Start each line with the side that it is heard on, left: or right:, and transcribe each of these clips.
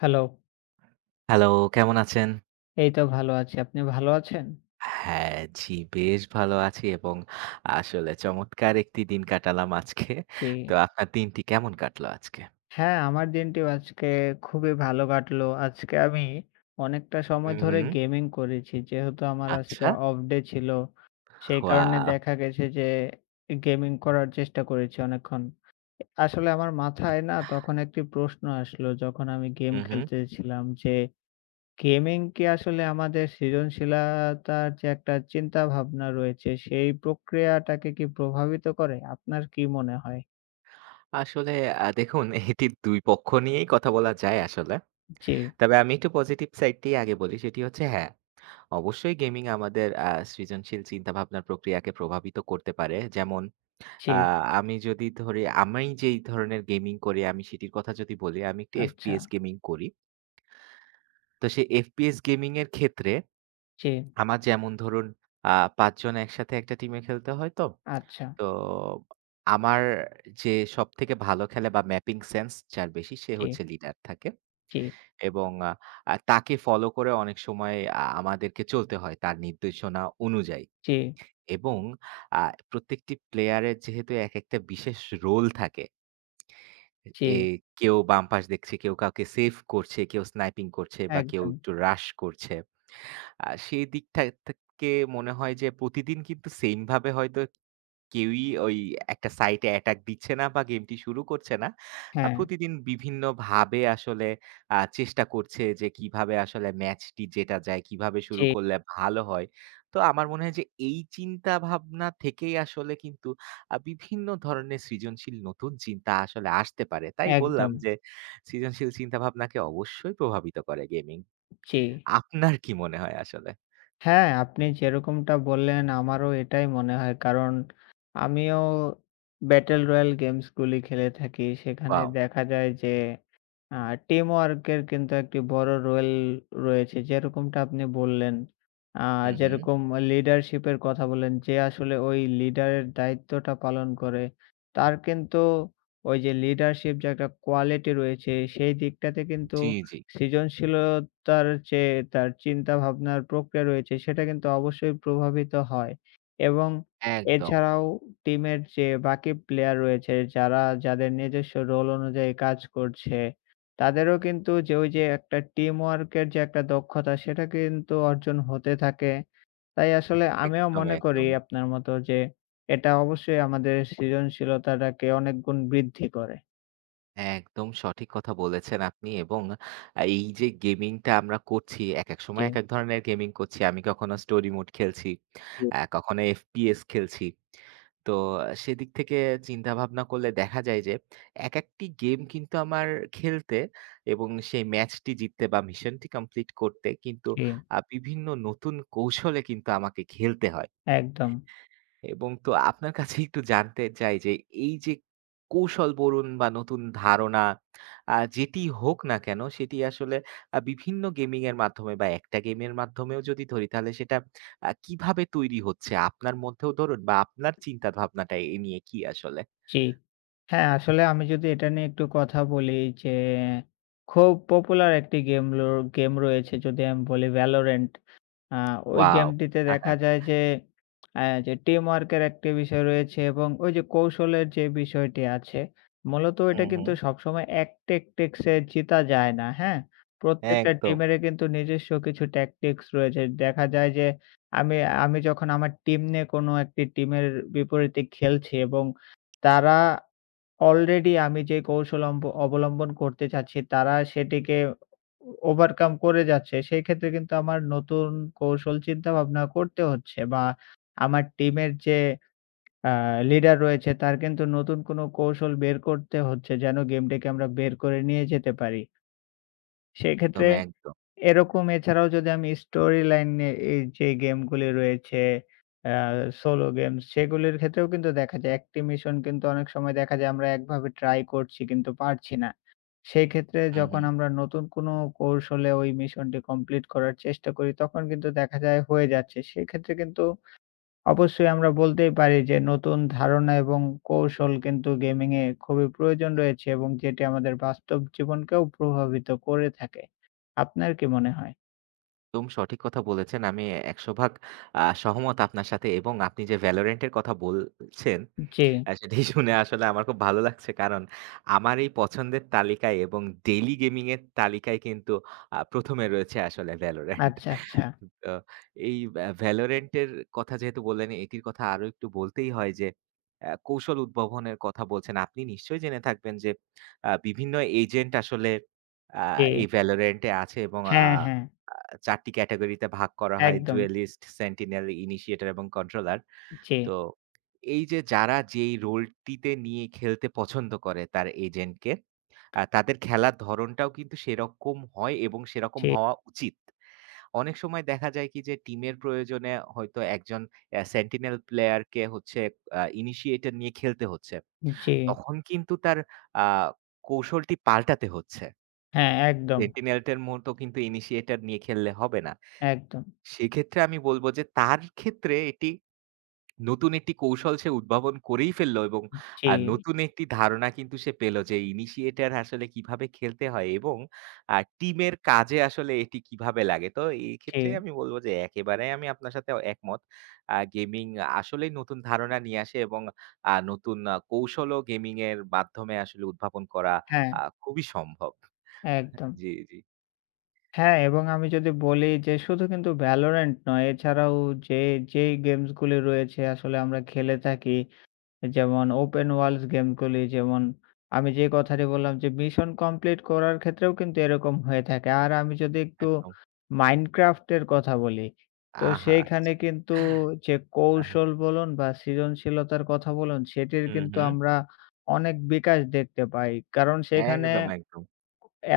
left: Hello.
right: Hello, কেমন আছেন?
left: এই তো ভাল আছি। আপনি ভাল আছেন?
right: হ্যাঁ। জি, বেশ ভালো আছি এবং আসলে চমৎকার একটি দিন কাটালাম আজকে। তো
left: হুম।
right: আপনার দিনটি কেমন কাটলো আজকে?
left: হ্যাঁ। আমার দিনটিও আজকে খুবই ভালো কাটলো। আজকে আমি অনেকটা সময়
right: হুম,
left: ধরে
right: হুম।
left: গেমিং করেছি। যেহেতু আমার আজকে
right: আচ্ছা।
left: অফ ডে ছিল। সেই কারণে
right: ওয়াও!
left: দেখা গেছে যে। গেমিং করার চেষ্টা করেছি অনেকক্ষণ। আ আসলে আমার মাথায় না তখন একটি প্রশ্ন আসলো যখন আমি গেম
right: হুম, হুম।
left: খেলতেছিলাম। যে গেমিং কি আসলে আমাদের সৃজনশীলাতার যে একটা চিন্তা-ভাবনা রয়েছে। সেই প্রক্রিয়াটাকে কি প্রভাবিত করে আপনার কী মনে হয়?
right: আসলে আ দেখুন। এটি দুই পক্ষ নিয়েই কথা বলা যায় আসলে।
left: জি।
right: তবে আমি একটু পজিটিভ সাইড টাই আগে বলি। সেটি হচ্ছে হ্যাঁ। অবশ্যই গেমিং আমাদের আ সৃজনশীল চিন্তাভাবনার প্রক্রিয়াকে প্রভাবিত করতে পারে। যেমন আ
left: জি।
right: আমি যদি ধরে আমি যেই ধরনের গেমিং করি আমি সেটির কথা যদি বলি আমি একটু FPS
left: আচ্ছা।
right: গেমিং করি। তো সে FPS গেমিং এর ক্ষেত্রে।
left: জ্বি।
right: আমার যেমন ধরুন আ ৫ জন একসাথে একটা টিমে খেলতে হয় তো।
left: আচ্ছা।
right: তো আমার যে সবথেকে ভালো খেলে বা, ম্যাপিং সেন্স যার বেশি সে
left: জি।
right: হচ্ছে লিডার থাকে।
left: জি।
right: এবং আ তাকে ফলো করে অনেক সময় আ আমাদেরকে চলতে হয় তার নির্দেশনা অনুযায়ী।
left: জি।
right: এবং আ প্রত্যেকটি প্লেয়ার এর যেহেতু এক একটা বিশেষ রোল থাকে। এ
left: জি।
right: কেউ বাম পাশ দেখছে, কেউ কাউকে সেভ করছে, কেউ স্নাইপিং করছে বা, কেউ
left: একদম।
right: একটু রাশ করছে। আ সে দিক থা থে থেকে মনে হয় যে প্রতিদিন কিন্তু সেম ভাবে হয়তো কেউই ওই একটা সাইটে অ্যাটাক দিচ্ছে না বা গেমটি শুরু করছে না। আ
left: হ্যাঁ।
right: প্রতিদিন বিভিন্নভাবে আসলে আ চেষ্টা করছে। যে কীভাবে আসলে ম্যাচটি জেতা যায়। কীভাবে শুরু
left: জি।
right: করলে ভালো হয়। তো আমার মনে হয় যে এই চিন্তাভাবনা থেকেই আসলে কিন্তু আ বিভিন্ন ধরনের সৃজনশীল নতুন চিন্তা আসলে আসতে পারে তাই বললাম।
left: একদম।
right: যে সৃজনশীল চিন্তাভাবনাকে অবশ্যই প্রভাবিত করে গেমিং।
left: জি।
right: আপনার কি মনে হয় আসলে?
left: হ্যাঁ, আপনি যেরকমটা বললেন আমারও এটাই মনে হয়। কারণ আমিও Battle Royal গেমসগুলি খেলে থাকি। সেখানে
right: ওয়াও।
left: দেখা যায় যে আ টিমওয়ার্ক এর কিন্তু একটি বড় রোল রয়েছে। যেরকমটা আপনি বললেন। আ
right: হুম, হুম।
left: যেরকম লিডারশিপ এর কথা বলেন। যে আসলে ঐ লিডারের দায়িত্বটা পালন করে। তার কিন্তু ওই যে লিডারশিপ যে একটা কোয়ালিটি রয়েছে সেই দিকটাতে কিন্তু
right: জি, জি।
left: সৃজনশীলতার চেয়ে তার চিন্তা-ভাবনার প্রক্রিয়া রয়েছে। সেটা কিন্তু অবশ্যই প্রভাবিত হয় এবং
right: একদম।
left: এছাড়াও টিমের যে বাকি প্লেয়ার রয়েছে। যারা যাদের নিজস্ব রোল অনুযায়ী কাজ করছে। তাদেরও কিন্তু যে, ওই যে একটা টিম ওয়ার্কের যে একটা দক্ষতা সেটা কিন্তু অর্জন হতে থাকে। তাই আসলে আমিও
right: একদমই,
left: মনে করি
right: একদমই।
left: আপনার মতো যে এটা অবশ্যই আমাদের সৃজনশীলতাটাকে অনেক গুণ বৃদ্ধি করে।
right: একদম সঠিক কথা বলেছেন আপনি। এবং আ এই যে গেমিংটা আমরা করছি এক, এক সময় এক,
left: জ্বি।
right: এক ধরনের গেমিং করছি। আমি কখনো স্টোরি মোড খেলছি।
left: [unintelligible]
right: আ কখনো FPS খেলছি। তো সেদিক থেকে চিন্তা-ভাবনা করলে দেখা যায় যে এক, একটি গেম কিন্তু আমার খেলতে এবং সেই ম্যাচটি জিততে বা, মিশনটি কমপ্লিট করতে কিন্তু
left: জি।
right: আ বিভিন্ন নতুন কৌশলে কিন্তু আমাকে খেলতে হয়।
left: একদম।
right: এবং তো আপনার কাছে একটু জানতে চাই যে। এই যে কৌশল বলুন বা নতুন ধারণা আ যেটিই হোক না কেন। সেটি আসলে আ বিভিন্ন গেমিংয়ের মাধ্যমে বা একটা গেমের মাধ্যমেও যদি ধরি তাহলে সেটা আ কীভাবে তৈরি হচ্ছে আপনার মধ্যেও ধরুন বা আপনার চিন্তা ভাবনাটা এ নিয়ে কি আসলে?
left: জ্বি। হ্যাঁ, আসলে আমি যদি এটা নিয়ে একটু কথা বলি। যে খুব পপুলার একটি গেম লো গেম র রয়েছে যদি আমি বলি ভ্যালোরেন্ট। আ ওই
right: ওয়াও!
left: গেমটিতে দেখা যায় যে। আ যে টিম ওয়ার্কের একটি বিষয় রয়েছে এবং ওই যে কৌশলের যে বিষয়টি আছে মূলত ওইটা
right: হুম, হুম।
left: কিন্তু সবসময় এক টেক টেক্সে জিতা যায় না। হ্যাঁ? প্রত্যেকটা
right: একদম।
left: টিমেরে কিন্তু নিজস্ব কিছু ট্যাকটিক্স রয়েছে। দেখা যায় যে আমি আমি যখন এখন আমার টিম নিয়ে কোনো একটি টিমের বিপরীতে খেলছি এবং তারা অলরেডি আমি যে কৌশল অম্ব অবলম্বন করতে চাচ্ছি তারা সেটিকে ও ওভারকাম করে যাচ্ছে। সেক্ষেত্রে কিন্তু আমার নতুন কৌশল চিন্তাভাবনা করতে হচ্ছে। বা আমার টিমের যে আ লিডার রয়েছে তার কিন্তু নতুন কোনো কৌশল বের করতে হচ্ছে। যেন গেমটিকে আমরা বের করে নিয়ে যেতে পারি। সেক্ষেত্রে।
right: একদম, একদম।
left: এরকম এছাড়াও যদি আমি স্টোরি লাইনে এই যে গেমগুলি রয়েছে। আ সোলো গেমস সেগুলির ক্ষেত্রেও কিন্তু দেখা যায়। একটি মিশন কিন্তু অনেক সময় দেখা যায় আমরা একভাবে ট্রাই করছি কিন্তু পারছি না। সেক্ষেত্রে
right: হুম,
left: যখন
right: হুম।
left: আমরা নতুন কোনো কৌশলে ওই মিশনটি কমপ্লিট করার চেষ্টা করি। তখন কিন্তু দেখা যায় হয়ে যাচ্ছে। সেক্ষেত্রে কিন্তু অবশ্যই আমরা বলতেই পারি যে নতুন ধারণা এবং কৌশল কিন্তু গেমিং-এ খুবই প্রয়োজন রয়েছে এবং যেটি আমাদের বাস্তব জীবনকেও প্রভাবিত করে থাকে। আপনার কি মনে হয়?
right: একদম সঠিক কথা বলেছেন। আমি ১০০ ভাগ আ সহমত আপনার সাথে এবং আপনি যে 'ভ্যালরেন্টের' কথা বলছেন
left: জ্বি।
right: সেটি শুনে আসলে আমার খুব ভালো লাগছে। কারণ আমার এই পছন্দের তালিকায় এবং ডেইলি গেমিংয়ের তালিকায় কিন্তু আ ১ম এ রয়েছে আসলে `ভ্যালোরেন্ট।`
left: আচ্ছা, আচ্ছা।
right: তো এই ভা 'ভ্যালরেন্টের' কথা যেহেতু বললেন এটির কথা আরো একটু বলতেই হয়। যে আ কৌশল উদ্ভাবনের কথা বলছেন। আপনি নিশ্চয়ই জেনে থাকবেন যে আ বিভিন্ন এজেন্ট আসলে আ
left: জ্বি।
right: এই 'ভ্যালরেন্টে' আছে এবং আ
left: হ্যাঁ, হ্যাঁ।
right: ৪ টি ক্যাটাগরিতে ভাগ করা হয়।
left: একদম।
right: জুয়েলিস্ট, সেন্টিনেল, ইনিশিয়েটর, এবং কন্ট্রোলার।
left: জ্বি।
right: তো এই যে যারা যেই রোলটিতে নিয়ে খেলতে পছন্দ করে তার এজেন্টকে। আ তাদের খেলার ধরনটাও কিন্তু সেরকম হয় এবং সেরকম
left: জ্বি।
right: হওয়া উচিত। অনেক সময় দেখা যায় কি। যে টিমের প্রয়োজনে হয়তো একজন অ্যা সেন্টিনেল প্লেয়ারকে হচ্ছে আ ইনিশিয়েটর নিয়ে খেলতে হচ্ছে।
left: উম জ্বি।
right: তখন কিন্তু তার আ কৌশলটি পাল্টাতে হচ্ছে।
left: হ্যাঁ, একদম।
right: সেন্টিনেলটের মতো কিন্তু ইনিশিয়েটর নিয়ে খেললে হবে না।
left: একদম।
right: সেক্ষেত্রে আমি বলবো যে তার ক্ষেত্রে এটি নতুন একটি কৌশল সে উদ্ভাবন করেই ফেললো এবং
left: উম জি।
right: আ নতুন একটি ধারণা কিন্তু সে পেলো যে ইনিশিয়েটর আসলে কীভাবে খেলতে হয় এবং আ টিমের কাজে আসলে এটি কীভাবে লাগে? তো এই ক্ষেত্রে
left: জ্বি।
right: আমি বলবো যে একেবারে আমি আপনার সাথে একমত। আ গেমিং আসলেই নতুন ধারণা নিয়ে আসে এবং আ নতুন কৌশলও গেমিংয়ের মাধ্যমে আসলে উদ্ভাবন করা
left: হ্যাঁ।
right: আ খুবই সম্ভব।
left: একদম।
right: জ্বি, জ্বি।
left: হ্যাঁ। এবং আমি যদি বলি যে শুধু কিন্তু ভ্যালরেন্ট নয়। এছাড়াও যে যেই গেমসগুলি রয়েছে আসলে আমরা খেলে থাকি। যেমন ওপেন ওয়ার্ল্ডস গেমসগুলি যেমন আমি যে কথাটি বললাম। যে মিশন কমপ্লিট করার ক্ষেত্রেও কিন্তু এরকম হয়ে থাকে। আর আমি যদি একটু
right: একদম।
left: মাইনক্রাফটের কথা বলি। তো
right: আহা।
left: সেইখানে কিন্তু
right: হ্যাঁ,
left: যে
right: হ্যাঁ।
left: কৌশল বলুন বা সৃজনশীলতার কথা বলুন। সেটির
right: হুম,
left: কিন্তু
right: হুম।
left: আমরা অনেক বিকাশ দেখতে পাই। কারণ সেখানে
right: একদম, একদম।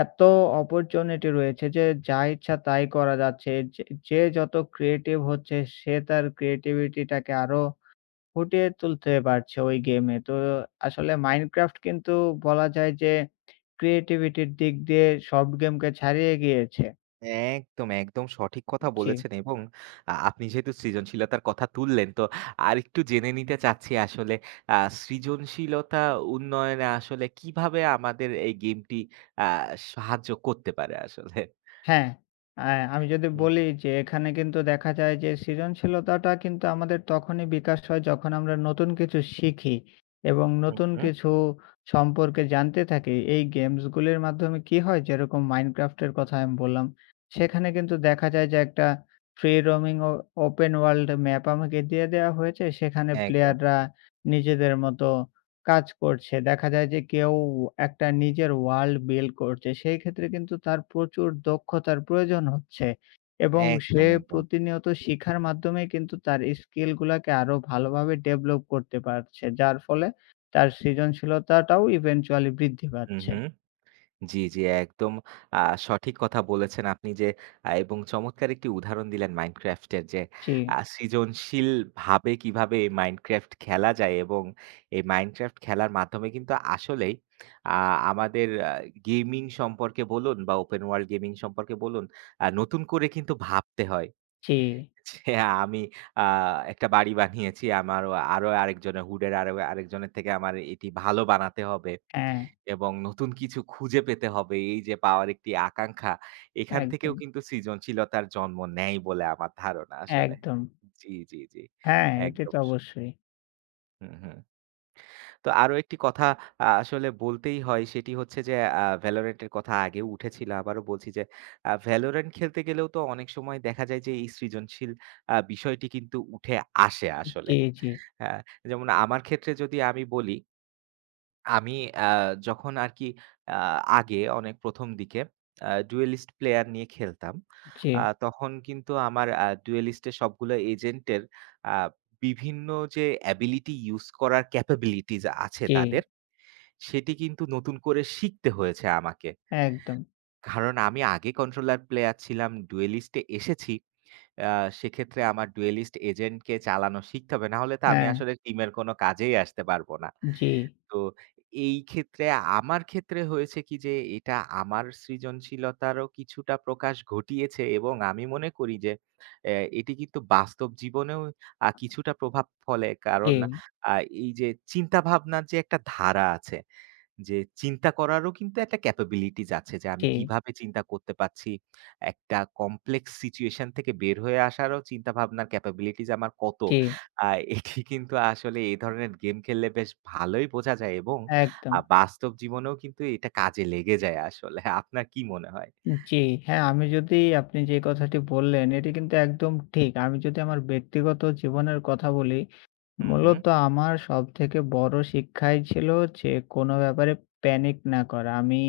left: এত অপরচুনিটি রয়েছে যে যা ইচ্ছা তাই করা যাচ্ছে। যে যে যত ক্রিয়েটিভ হচ্ছে সে তার ক্রিয়েটিভিটি-টাকে আরো ফুটিয়ে তুলতে পারছে ওই গেম-এ। তো আসলে মাইনক্রাফট কিন্তু বলা যায় যে ক্রিয়েটিভিটির দিক দিয়ে সব গেম কে ছাড়িয়ে গিয়েছে।
right: একদম, একদম। সঠিক কথা
left: জী।
right: বলেছেন এবং আ আপনি যেহেতু সৃজনশীলতার কথা তুললেন। তো আরেকটু জেনে নিতে চাচ্ছি আসলে। আ সৃজনশীলতা উন্নয়নে আসলে কীভাবে আমাদের এই গেমটি আ সাহায্য করতে পারে আসলে?
left: হ্যাঁ। এ্যা আমি যদি
right: হুম।
left: বলি যে এখানে কিন্তু দেখা যায় যে সৃজনশীলতাটা কিন্তু আমাদের তখনই বিকাশ হয়। যখন আমরা নতুন কিছু শিখি। এবং
right: হুম,
left: নতুন
right: হুম।
left: কিছু সম্পর্কে জানতে থাকি। এই গেমসগুলির মাধ্যমে কী হয়। যেরকম মাইনক্রাফটের কথা আমি বললাম। সেখানে কিন্তু দেখা যায় যে একটা ফ্রি রোমিং ও ওপেন ওয়ার্ল্ড ম্যাপ আমাকে দিয়ে দেওয়া হয়েছে। সেখানে
right: একদম।
left: প্লেয়াররা নিজেদের মতো কাজ করছে। দেখা যায় যে কেউ একটা নিজের ওয়ার্ল্ড বিল্ড করছে। সেই ক্ষেত্রে কিন্তু তার প্রচুর দক্ষতার প্রয়োজন হচ্ছে। এবং
right: একদম,
left: সে
right: একদম।
left: প্রতিনিয়ত শিখার মাধ্যমেই কিন্তু তার স্কিলগুলাকে আরও ভালোভাবে ডেভেলপ করতে পারছে। যার ফলে তার সৃজনশীলতাটাও ইভেনচুয়ালি বৃদ্ধি
right: হুম,
left: পাচ্ছে।
right: হুম। জি, জি। একদম আ সঠিক কথা বলেছেন আপনি। যে আ এবং চমৎকার একটি উদাহরণ দিলেন মাইনক্রাফটের। যে আ
left: জি।
right: সৃজনশীলভাবে কীভাবে এ মাইনক্রাফট খেলা যায় এবং এই মাইনক্রাফট খেলার মাধ্যমে কিন্তু আসলেই আ আমাদের গেমিং সম্পর্কে বলুন বা ওপেন ওয়ার্ল্ড গেমিং সম্পর্কে বলুন। আ নতুন করে কিন্তু ভাবতে হয়।
left: জি।
right: যে আমি আ একটা বাড়ি বানিয়েছি। আমার আরো আরেকজনের হুডের, আরো আরেকজনের থেকে আমার এটি ভালো বানাতে হবে।
left: হ্যাঁ।
right: এবং নতুন কিছু খুঁজে পেতে হবে। এই যে পাওয়ার একটি আকাঙ্ক্ষা। এখান থেকেও
left: একদম।
right: কিন্তু সৃজনশীলতার জন্ম নেয় বলে আমার ধারণা আসলে।
left: একদম।
right: জ্বি, জ্বি, জ্বি।
left: হ্যাঁ, এটা
right: একদম
left: তো
right: আসলে।
left: অবশ্যই।
right: হুম, হুম। তো আরো একটি কথা আ আসলে বলতেই হয়। সেটি হচ্ছে যে আ ভ্যালরেন্টের কথা আগেও উঠেছিল। আবারো বলছি যে আ ভ্যালরেন্ট খেলতে গেলেও তো অনেক সময় দেখা যায় যে এই সৃজনশীল আ বিষয়টি কিন্তু উঠে আসে
left: উ
right: আসলে।
left: জী, জী।
right: আ যেমন আমার ক্ষেত্রে যদি আমি বলি আমি আ যখন আরকি আ আগে অনেক ১ম দিকে। আ ডুয়েলিস্ট প্লেয়ার নিয়ে খেলতাম।
left: উ জ্বি।
right: আ তখন কিন্তু আমার আ ডুয়েলিস্টের সবগুলো এজেন্টের আ বিভিন্ন যে অ্যাবিলিটি ইউজ করার ক্যাপাবিলিটিজ আছে
left: জ্বি।
right: তাদের। সেটি কিন্তু নতুন করে শিখতে হয়েছে আমাকে।
left: একদম।
right: কারণ, আমি আগে কন্ট্রোলার প্লেয়ার ছিলাম। ডুয়েলিস্টে-এ এসেছি। আ সেক্ষেত্রে আমার ডুয়েলিস্ট এজেন্টকে চালানো শিখতে হবে। নাহলে তো আমি
left: হ্যাঁ।
right: আসলে টিমের কোনো কাজেই আসতে পারব না।
left: জি।
right: তো এই ক্ষেত্রে আমার ক্ষেত্রে হয়েছে কি যে। এটা আমার সৃজনশীলতারও কিছুটা প্রকাশ ঘটিয়েছে এবং আমি মনে করি যে এ এটি কিন্তু বাস্তব জীবনেও আ কিছুটা প্রভাব ফলে। কারণ
left: জি।
right: আ এই যে চিন্তাভাবনার যে একটা ধারা আছে। যে চিন্তা করারও কিন্তু একটা ক্যাপাবিলিটিজ আছে যে আমি
left: জি।
right: কীভাবে চিন্তা করতে পারছি। একটা কমপ্লেক্স সিচুয়েশন থেকে বের হয়ে আসারও চিন্তাভাবনার ক্যাপাবিলিটিজ আমার কত?
left: জ্বি।
right: আ এটি কিন্তু আসলে এ ধরনের গেম খেললে বেশ ভালোই বোঝা যায় এবং আ
left: একদম।
right: বাস্তব জীবনেও কিন্তু এটা কাজে লেগে যায় আসলে আপনার কি মনে হয়?
left: জি, হ্যাঁ। আমি যদি আপনি যে কথাটি বললেন এটি কিন্তু একদম ঠিক। আমি যদি আমার ব্যক্তিগত জীবনের কথা বলি।
right: হুম, হুম।
left: মূলত আমার সবথেকে বড়ো শিক্ষাই ছিল যে কোনো ব্যাপারে প্যানিক না করা। আমি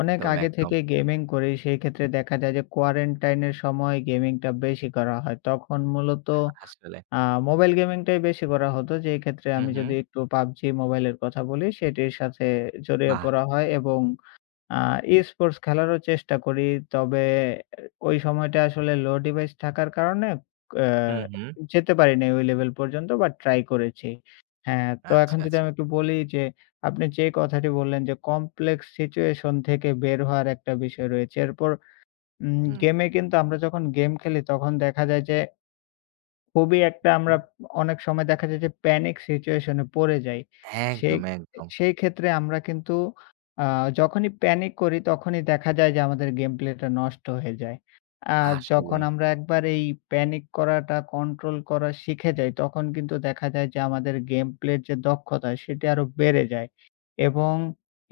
left: অনেক
right: একদম,
left: আগে
right: একদম।
left: থেকে গেমিং করি সেই ক্ষেত্রে দেখা যায় যে quarantine -এর সময় গেমিংটা বেশি করা হয়। তখন মূলত
right: আসলে।
left: আ মোবাইল গেমিংটাই বেশি করা হতো। যে ক্ষেত্রে
right: হুম,
left: আমি যদি
right: হুম।
left: একটু PUBG মোবাইলের কথা বলি সেটির সাথে জড়িয়ে
right: বাহ!
left: পড়া হয় এবং আ ই-স্পোর্টস খেলারও চেষ্টা করি। তবে আ ওই সময়টা আসলে লো ডিভাইস থাকার কারণে এ্যা
right: হুম, হুম।
left: যেতে পারি নাই ওই লেভেল পর্যন্ত বা ট্রাই করেছি। হ্যাঁ, তো
right: আচ্ছা,
left: এখন যদি
right: আচ্ছা।
left: আমি একটু বলি যে আপনি যে কথাটি বললেন। যে কমপ্লেক্স সিচুয়েশন থেকে বের হওয়ার একটা বিষয় রয়েছে। এরপর উম
right: হুম।
left: গেমে কিন্তু আমরা যখন গেম খেলি তখন দেখা যায় যে খুবই একটা আমরা।
right: [unintelligible]
left: অনেক সময় দেখা যায় যে প্যানিক সিচুয়েশন এ পড়ে যাই। সেই
right: একদম, একদম।
left: সেই ক্ষেত্রে আমরা কিন্তু আ যখনই প্যানিক করি তখনই দেখা যায় যে আমাদের গেম প্লে টা নষ্ট হয়ে যায়। আর যখন
right: আসলে।
left: আমরা একবার এই প্যানিক করাটা কন্ট্রোল করা শিখে যাই। তখন কিন্তু দেখা যায় যে আমাদের গেম প্লে এর যে দক্ষতা সেটি আরো বেড়ে যায়। এবং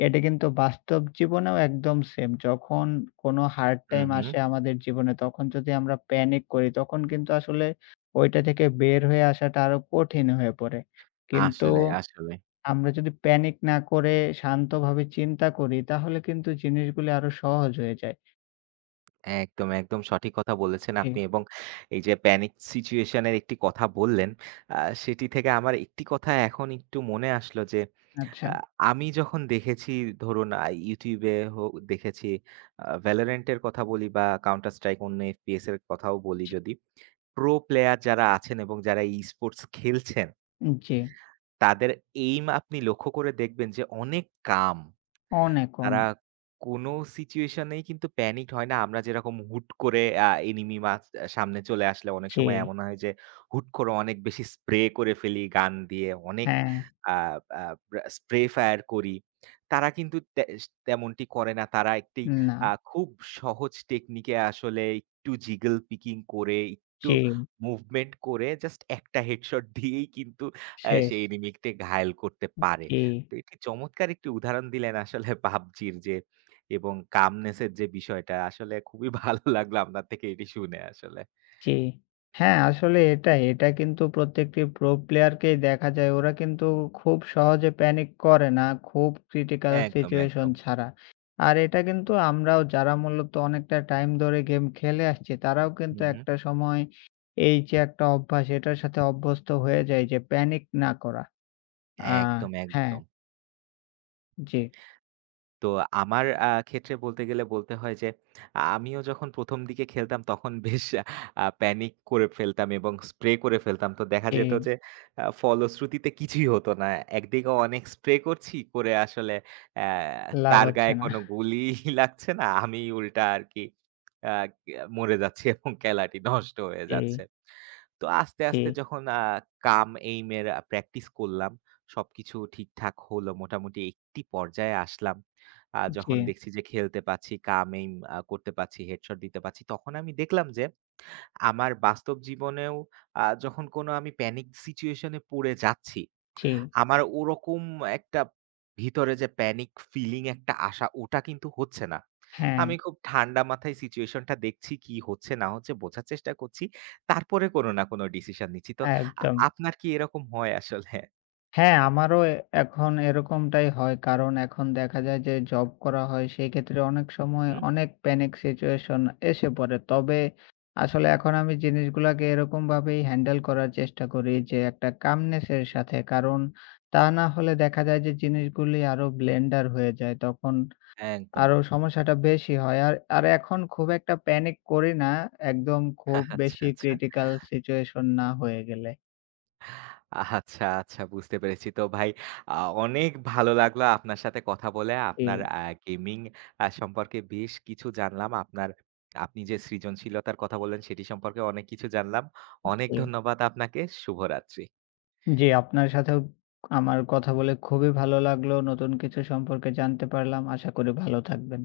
left: এটা কিন্তু বাস্তব জীবনেও একদম সেম। যখন কোন হার্ড
right: হুম,
left: টাইম
right: হুম।
left: আসে আমাদের জীবনে। তখন যদি আমরা প্যানিক করি তখন কিন্তু আসলে ঐটা থেকে বের হয়ে আসাটা আরও কঠিন হয়ে পড়ে। কিন্তু
right: আসলে, আসলে।
left: আমরা যদি প্যানিক না করে শান্তভাবে চিন্তা করি। তাহলে কিন্তু জিনিসগুলি আরও সহজ হয়ে যায়।
right: একদম, একদম। সঠিক কথা বলেছেন আপনি
left: হুম।
right: এবং এই যে প্যানিক সিচুয়েশনের একটি কথা বললেন আ সেটি থেকে আমার একটি কথা এখন একটু মনে আসলো যে। আ
left: আচ্ছা।
right: আমি যখন দেখেছি ধরুন আ YouTube-এ হো দেখেছি। আ ভ্যালরেন্টের কথা বলি বা কাউন্টার স্ট্রাইক অন্য FPS এর কথাও বলি
left: [unintelligible]
right: যদি। প্রো প্লেয়ার যারা আছেন এবং যারা ই-স্পোর্টস খেলছেন
left: উ জী।
right: তাদের এইম আপনি লক্ষ্য করে দেখবেন যে অনেক calm।
left: অনেক, অন
right: তারা কোন সিচুয়েশনেই কিন্তু প্যানিক হয় না। আমরা যেরকম হুট করে আ এনিমি মাস্ক সামনে চলে আসলে অনেক সময়
left: জি।
right: এমন হয় যে। হুট করে অনেক বেশি স্প্রে করে ফেলি গান দিয়ে অনেক
left: হ্যাঁ।
right: আ আ স্প্রে ফায়ার করি। তারা কিন্তু ত্যাস তেমনটি করে না তারা একটি আ
left: না।
right: খুব সহজ টেকনিকে আসলে একটু জিগল পিকিং করে। একটু
left: জ্বি।
right: মুভমেন্ট করে জাস্ট একটা হেড শট দিয়েই কিন্তু আ
left: শেষ।
right: সেই এনিমিকে ঘায়েল করতে
left: উ
right: পারে।
left: জি।
right: তো এটি চমৎকার একটি উদাহরণ দিলেন আসলে পাবজির যে। এবং calmness এর যে বিষয়টা আসলে খুবই ভালো লাগলো আপনার থেকে এটি শুনে আসলে।
left: জি।
right: হুম।
left: হ্যাঁ আসলে এটাই। এটা কিন্তু প্রত্যেকটি প্রো প্লেয়ার কেই দেখা যায়। ওরা কিন্তু খুব সহজে প্যানিক করে না। খুব ক্রিটিকাল
right: একদম,
left: সিচুয়েশন
right: একদম।
left: ছাড়া। আর এটা কিন্তু আমরাও যারা মূলত অনেকটা টাইম ধরে গেম খেলে আসছি তারাও কিন্তু
right: হুম, হুম।
left: একটা সময় এই যে একটা অভ্যাস এটার সাথে অভ্যস্ত হয়ে যায়। যে প্যানিক না করা। আ
right: হ্যাঁ একদম,
left: হ্যাঁ।
right: একদম।
left: জি।
right: তো আমার আ ক্ষেত্রে বলতে গেলে বলতে হয় যে। আমিও যখন ১ম দিকে খেলতাম তখন বেশ আ প্যানিক করে ফেলতাম এবং স্প্রে করে ফেলতাম। তো দেখা যেত
left: জি।
right: যে আ ফলশ্রুতিতে কিছুই হত না। একদিকেও অনেক স্প্রে করছি। করে আসলে এ্যা
left: লাভ
right: তার
left: হচ্ছে
right: গায়ে
left: না।
right: কোনো গুলি লাগছে না আমি উল্টা আর কি আ মরে যাচ্ছি এবং খেলাটি নষ্ট হয়ে
left: জি।
right: যাচ্ছে। তো আস্তে, আস্তে
left: জি।
right: যখন আ কাম এইম এর প্র্যাকটিস করলাম। সবকিছু ঠিকঠাক হলো মোটামুটি একটি পর্যায়ে আসলাম। আ যখন
left: জি।
right: দেখছি যে খেলতে পারচ্ছি কাম এইম আ করতে পারছি। হেড শট দিতে পারছি। তখন আমি দেখলাম যে। আমার বাস্তব জীবনেও আ যখন কোন আমি প্যানিক সিচুয়েশন এ পড়ে যাচ্ছি।
left: জ্বি।
right: আমার ওরকম একটা ভিতরে যে প্যানিক ফিলিং একটা আশা ওটা কিন্তু হচ্ছে না।
left: হ্যাঁ।
right: আমি খুব ঠান্ডা মাথায় সিচুয়েশন টা দেখছি কি হচ্ছে না হচ্ছে বোঝার চেষ্টা করছি। তারপরে কোনো না কোনো ডিসিশন নিচ্ছি। তো আ
left: একদম।
right: আপনার কি এরকম হয় আসলে?
left: হ্যাঁ। আমারও এখন এরকমটাই হয়। কারণ এখন দেখা যায় যে জব করা হয় সেক্ষেত্রে অনেক সময়
right: হুম।
left: অনেক প্যানিক সিচুয়েশন এসে পড়ে। তবে আসলে এখন আমি জিনিসগুলাকে এরকমভাবেই হ্যান্ডেল করার চেষ্টা করি। যে একটা কামনেস এর সাথে। কারণ তা না হলে দেখা যায় যে জিনিসগুলি আরো ব্লেন্ডার হয়ে যায়। তখন
right: একদম।
left: আরো সমস্যাটা বেশি হয়। আর আর এখন খুব একটা প্যানিক করি না। একদম খুব
right: আচ্ছা,
left: বেশি
right: আচ্ছা।
left: ক্রিটিকাল সিচুয়েশন না হয়ে গেলে।
right: আচ্ছা। আচ্ছা। বুঝতে পেরেছি। তো ভাই আ অনেক ভালো লাগলো আপনার সাথে কথা বলে। আপনার
left: জি।
right: আ গেমিং আ সম্পর্কে বেশ কিছু জানলাম। আপনার আপনি যে সৃজনশীলতার কথা বললেন সেটি সম্পর্কে অনেক কিছু জানলাম। অনেক
left: জী।
right: ধন্যবাদ আপনাকে। শুভরাত্রি।
left: জি। আপনার সাথেও আমার কথা বলে খুবই ভাল লাগলো। নতুন কিছু সম্পর্কে জানতে পারলাম। আশা করি ভালো থাকবেন।